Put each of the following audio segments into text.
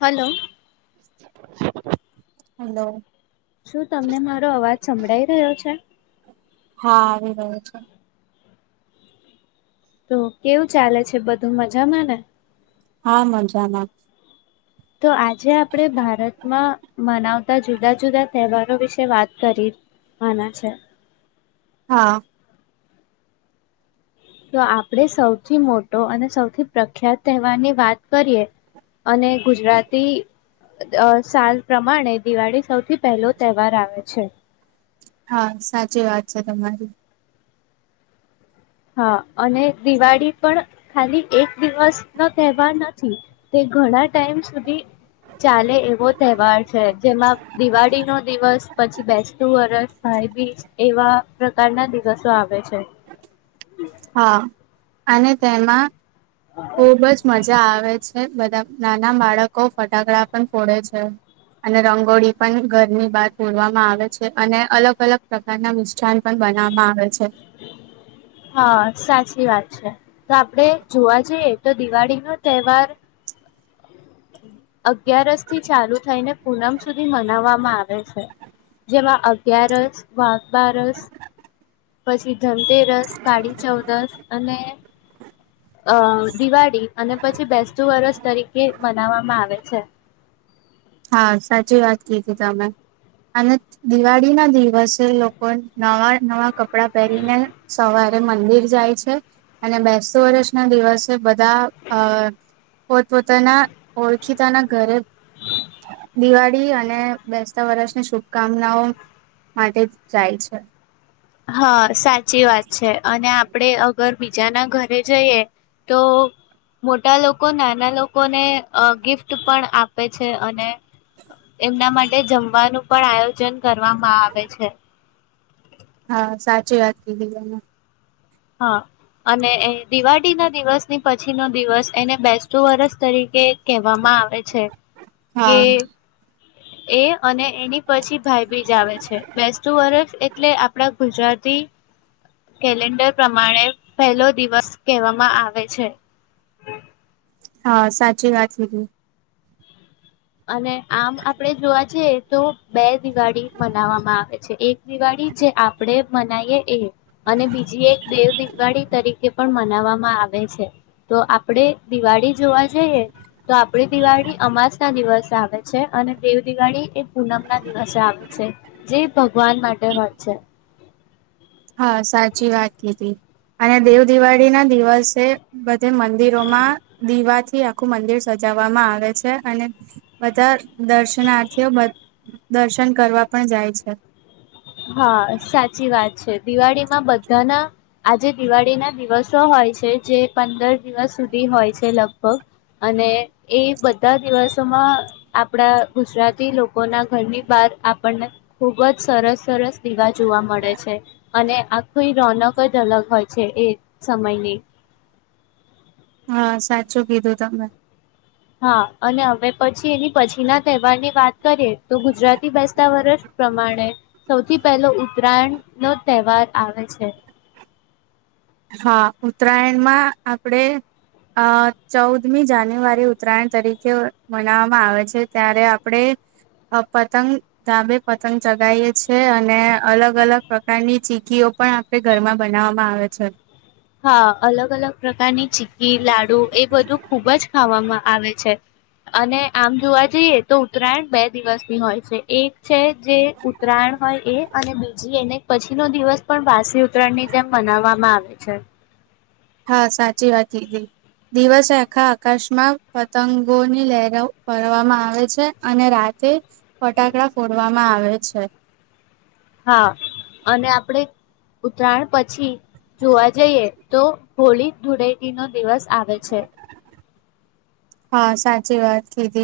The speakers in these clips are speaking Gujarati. હલો. હલો. શું તમને મારો અવાજ સંભળાઈ રહ્યો છે? હા આવી રહો છે. તો કેવું ચાલે છે બધું મજામાં ને? હા મજામાં. તો આજે આપણે ભારતમાં મનાવતા જુદા જુદા તહેવારો વિષય વાત કરી, આને છે. હા. તો આપણેે સૌથી મોટો અને સૌથી પ્રખ્યાત તહેવારની વાત કરીએ, અને ગુજરાતી અહ સાલ પ્રમાણે દિવાળી સૌ થી પહેલો તહેવાર આવે છે. હા, સાચી વાત છે તમારી. હા, અને દિવાળી પણ ખાલી એક દિવસ નો તહેવાર નથી, તે ઘણા ટાઈમ સુધી ચાલે એવો તહેવાર છે. જેમાં દિવાળી નો દિવસ, પછી બેસતું વરસ, ભાઈબીસ એવા પ્રકારના દિવસો આવે છે. હા. અને તેમાં ખુબ જ મજા આવે છે. બધા નાના બાળકો ફટાક હા સાચી વાત છે, તો આપડે જોવા જઈએ તો દિવાળી નો તહેવાર અગિયારસ થી ચાલુ થઈને પૂનમ સુધી મનાવવામાં આવે છે, જેમાં અગ્યારસ વાઘ બારસ પછી ધનતેરસ, કાળી ચૌદસ અને અ દિવાળી અને પછી બેસતું વરષ તરીકે મનાવવામાં આવે છે. હા સાચી વાત કીધી તમે, અને દિવાળી ના દિવસે લોકો નવા નવા કપ કપડાં પહેરીને સવાર ને મંદિર જાય છે, અને બેસતું વર્ષ ના દિવસે બા ધા આ પોતપોતાના ઓળખીતાના ઘરે દિવાળી અને બેસતા વરષની શુભકામનાઓ માટે જાય છે. હા સાચી વાત છે અને આપણે અગર બીજાના ઘરે જઈએ, તો મોટા લોકો નાના લોકોને ગિફ્ટ પણ આપે છે અને, એમના માટે જમવાનું પણ આયોજન કરવામાં આવે છે. હા સાચી વાત કધી તમે. હા અને દિવાળી ના દિવસની પછી નો દિવસ એને બેસતું વરસ તરીકે કહેવામાં આવે છે, કે હા એ અને એની પછી ભાઈ બીજ આવે છે, બેસતું વર્ષ એટલે આપણા ગુજરાતી કેલેન્ડર પ્રમાણે પહેલો દિવસ કહેવામાં આવે છે. હા સાચી વાત કીધી. અને આમ આપડે જોવા જએ તો બે દિવાળી મનાવામાં આવે છે, એક દિવાળી જે આપણેે મનાવીએ એ અને બીજી એક દેવ દિવાળી તરીકે પણ મ નાવામાં આવે છે, તો આપણેે દિવાળી જોવા જઈએ તો આપડી દિવાળી અમાસ ના દિવસ આવે છે અને દેવ દિવાળી એ પૂનમ ના દિવસે આવે છે, જે ભગવાન માટે વાત છે. હા સાચી વાત કીધી, અને દેવ દિવાળી ના દિવસે બધે મંદિરોમાં દીવાથી આખું મંદિર સજાવવામાં આવે છે અને, બધા દર્શનાર્થીઓ દર્શન કરવા પણ જાય છે. હા સાચી વાત છે. દિવાળીમાં બધાના આજે દિવાળીના દિવસો હોય છે જે પંદર દિવસ સુધી હોય છે લગભગ, અને એ બધા દિવસોમાં આપણા ગુજરાતી લોકોના ઘરની બહાર આપણને ખૂબ જ સરસ. સરસ દીવા જોવા મળે છે અને આખી રોનક જ અલગ હોય છે એ સમયની. હા સાચું કીધું તમે. હા અને હવે પછી એની પછી ના તહેવાર ની વાત કરીએ તો ગુજરાતી બેસતા વરષ પ્રમાણે સૌથી પહેલો ઉત્તરાયણ નો તહેવાર આવે છે. હા ઉત્તરાયણમાં આપણે અ ચૌદમી જાન્યુઆરી ઉત્તરાયણ તરીકે મનાવવામાં આવે છે, ત્યારે આપણે પતંગ ધાબે પતંગ ચગાવએ છ છેએ અને અલગ અલગ પ્રકારની ચીકીઓ પણ આપણે ઘરમાં બનાવવામાં આવે છે. હા અલગ અલગ પ્રકારની ચી્કી, લાડુ એ બધું ખુબ જ ખાવામાં આવે છે અને આમ જોવા જઈએ તો ઉત્તરાયણ બે દિવસની હોય છે, એક છે જે ઉત્તરાયણ હોય એ અને બીજી એને પછીનો દિવસ પણ વાસી ઉત્તરાયણની જેમ મનાવવામાં આવે છે. હા સાચી વાત કીધી દિવસે આખા આકાશમાં પતંગોની લહેર ફરવામાં આવે છે અને રાતે ફટાકડા ફોડવામાં આવે છે. હા અને આપણે ઉતરાયણ પછી જોવા જઈએ તો હોળી ધુળેટી નો દિવસ આવે છે. હા સાચી વાત કીધી.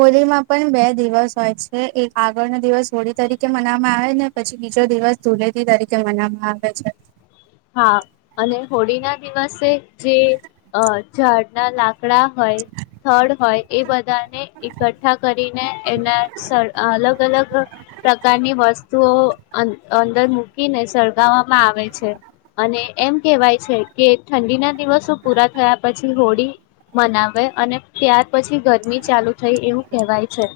હોળીમાં પણ બે દિવસ હોય છે એક આગળનો દિવસ હોળી તરીકે મનાવામાં આવે ને પછી બીજો દિવસ ધુલેથી તરીકે મનાવામાં આવે છે. હા અને હોળી ના દિવસે જે અહ ઝાડના લા કડા હોય, થડ હોય એ બધાને એખઠા કરીને એના સર અહ અલગ અલગ પ્રકારની વસ તોઓ અં-અંદર મૂકીને સળગાવામાં આવે છે. અને એમ કેહેવાય છે કે ઠંડીના દિવસો પૂરા થયા પછી હોળી મનાવે અને ત્યાર પછી ગરમી ચાલુ થઈ એવું કહેવાય છે.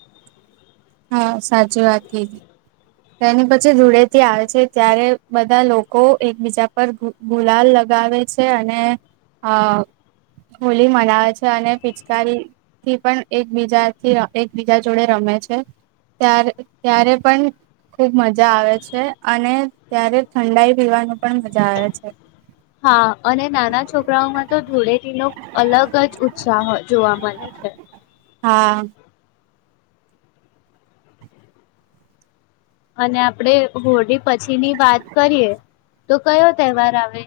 હા, સાચી વાત કીધી. તેની પછી ધૂળેથી આવે છે ત્યારે બધા લોકો એકબીજા પર ગુ-ગુલાલ લગાવે છે અને આહ હોલી મનાવે છે અને પિચકારીથી પણ એકબીજાથી અહ એકબીજા જોડે રમે છે. ત્યારે-ત્યારે પણ ખુબ મજા આવે છે અને ત્યારે ઠંડાઈ પીવાનું પણ મજા આવે છે. હા, અને નાના છોકરાઓમાં તો ધૂડેથી નો અલગ જ ઉત્સાહ હો જોવા મળે છે. હા અને આપડે હોળી પછીની વાત કરીએ તો કયો તહેવાર આવે?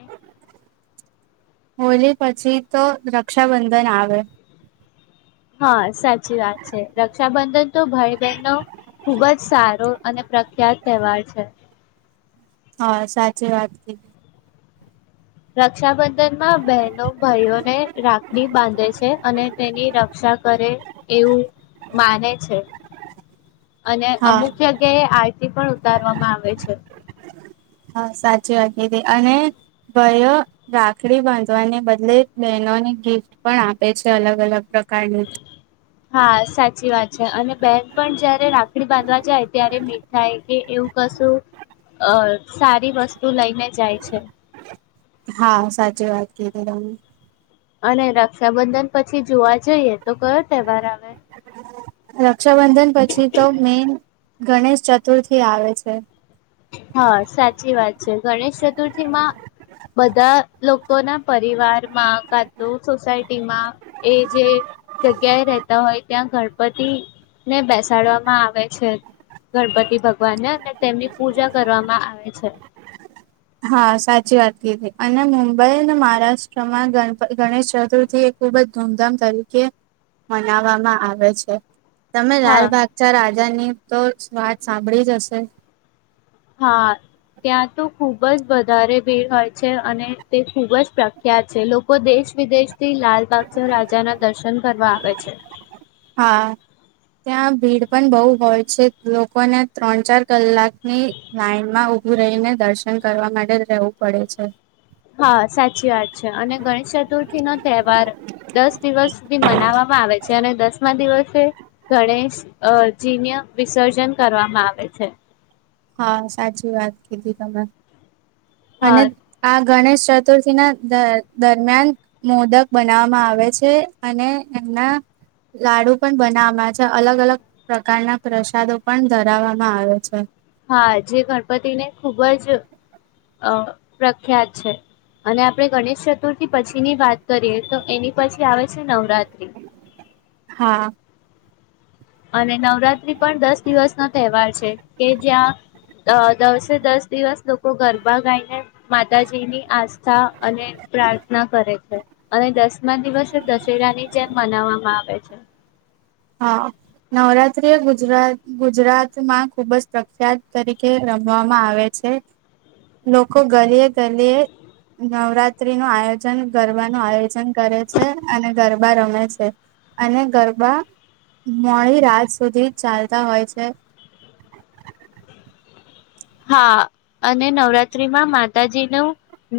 હોલી પછી તો રક્ષાબંધન આવે. હા, સાચી વાત છે. રક્ષાબંધન તો ભાઈ બહેન નો ખુબ જ સારો અને પ્રખ્યાત તહેવાર છે. હા, સાચી વાત કીધી. રક્ષાબંધનમાં બહેનો ભાઈઓને રાખડી બાંધે છે અને તેની રક્ષા કરે એવું માને છે. અને હા અમુક જગ્યાએ આરતી પણ ઉતારવામાં આવે છે. હા સાચી વાત કીઘી અને ભાઈઓ રાખડી બાંધવાને બદલે બહેનોને ગિફ્ટ પણ આપે છે. અલગ-અલગ પ્રકાર હા સાચી વાત છે અને બેન પણ જયારે રાખડી બાંધવા જાય ત્યારે મીઠાઈ કે એવું કશું અ સારી વસ્તુ લઈને જાય છે. હા સાચી વાત કી હમ. અને રક્ષાબંધન પછી જોવા જ જઈએ તો કયો તહેવાર આવે? રક્ષાબંધન પછી તો મેન ગણેશ ચતુર્થી આવે છે. હા, સાચી વાત છે. ગણેશ ચતુર્થીમાં બધા લોકોના પરિવારમાં કા તું સોસાયટીમાં એ જે જગ્યાએ રહેતા હોય ત્યાં ગણપતિ ને બેસાડવામાં આવે છે. ગણપતિ ભગવાનને અને તેમની પૂજા કરવામાં આવે છે. હા, સાચી વાત કીધી. અને મુંબઈ અને મહારાષ્ટ્રમાં ગણપ-ગણેશ ચતુર્થી એ ખૂબ જ ધૂમધામ તરીકે મનાવામાં આવે છે. તમે લાલ હા ભાગચાર આ રાજા ની તોજ વાત સાંભળી જ હશે. ખુબજ વધારે ભીડ હોય છે અને તે ખૂબજ પ્રખ્યાત છે. લોકો દેશ વિદેશ થી લાલબાગ ચ રાજાના દર્શન કરવા આવે છે. હા ત્યાં ભીડ પણ બહુ હોય છે લોકોને ત્રણ ચાર કલાકની લાઈનમાં ઊભું રહીને દર્શન કરવા માટે રહેવું પડે છે. હા સાચી વાત છે અને ગણેશ ચતુર્થી નો તહેવાર દસ દિવસ સુધી મનાવવામાં આવે છે અને દસમા દિવસે ગણેશજીને વિસર્જન કરવામાં આવે છે. હા સાચી વાત કીધી તમે. અને હા આ. ગણેશ ચતુર્થી ના દ દરમિયાન મોદક બનાવામાં આવે છે અને એમના લાડુ પણ બનાવામાં છે અલગ અલગ પ્રકારના પ્રસાદો પણ ધરાવવામાં આવે છે. હા જે ગણપતિને ખુબ જ અ પ્રખ્યાત છે અને આપણે ગણેશ ચતુર્થી પછી ની વાત કરીએ તો એની પછી આવે છે નવરાત્ર. હા. અને નવરાત્રી પણ દસ દિવસનો તહેવાર છે કે જ્યાં દસે દસ દિવસ લોકો ગરબા ગાઈને માતાજીની આસ્થા અને પ્રાર્થના કરે છે અને દસમા દિવસે દશેરાની જેમ મનાવવામાં આવે છે. હા નવરાત્રી ગુજરાત ગુજરાતમાં ખુબ જ પ્રખ્યાત તરીકે રમવામાં આવે છે લોકો ગલીએ ગલીયએ નવરાત્રી નું આયોજન ગરબા નું આયોજન કરે છે અને ગરબા રમે છે અને ગરબા. મોડી રાત સુધી ચાલતા હોય છે. હા અને નવરાત્ર્રીમાં માતાજી ન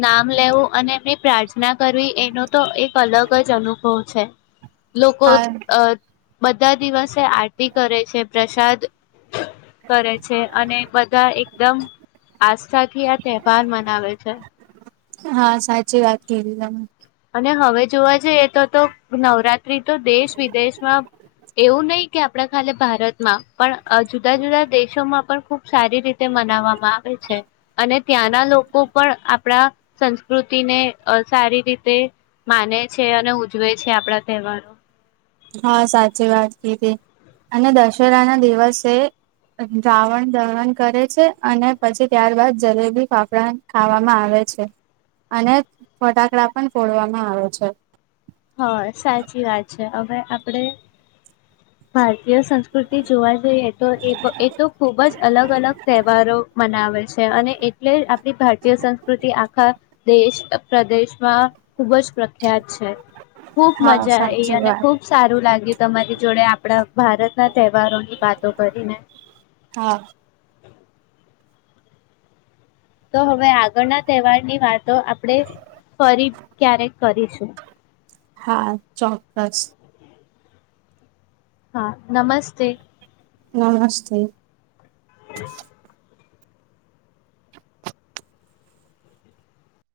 નામ લેવું અને એમની પ્રાર્થના કરવી એનો તો એક અલગ જ અનુભવ છે. લોકો હા અ. બધા દિવસે આરતી કરે છે પ્રસાદ. કરે છે અને બધા એક. આસ્થાથી આ તહેવાર મનાવે છે. હા સાચી વાત કે તમે. અને હવે જોવા જઈએ તો તો નવરાત્રી તો દેશ વિદેશમાં એવું નહી કે આપણા ખા ભારતમાં પણ જુદા જુદા દેશોમાં પણ ખુબ સારી રીતે મનાવવામાં. આવે છે અને. ત્યાંના લોકો પણ આપણા સંસ્કૃતિને સારી રીતે. તે માને છે અને ઉજવે છે આપણા તહેવારો. હા સાચી વાત કીધી અને દશેરા ના દિવસે રાવણ દહણ કરે છે અને પછી ત્યારબાદ જલેબી ફાફડા ખાવામાં આવે છે, અને ફટાકડા પણ ફોડવામાં આવે છે. હ સાચી વાત છે હવે. આપણેે. ભારતીય સંસ્કૃતિ જોવા જઈએ તો એ એ તો ખૂબ જ અલગ અલગ તહેવારો મનાવે છે અને એટલે આપણી ભારતીય સંસ્કૃતિ આખા દેશ પ્રદેશમાં. ખુબ જ પ્રખ્યાત છે, ખુબ હા મજા એ સાચી અને વાત ખુબ સારું લાગ્યું. તમારી જોડે. આપણા ભારત ના તહેવારો. વાતો કરીને. હા તો હવે આગળના તહેવારની વાતો આપણેે ફરી ક્યારેક કરીશું. હા ચોક્કસ. હા નમસ્તે. નમસ્તે.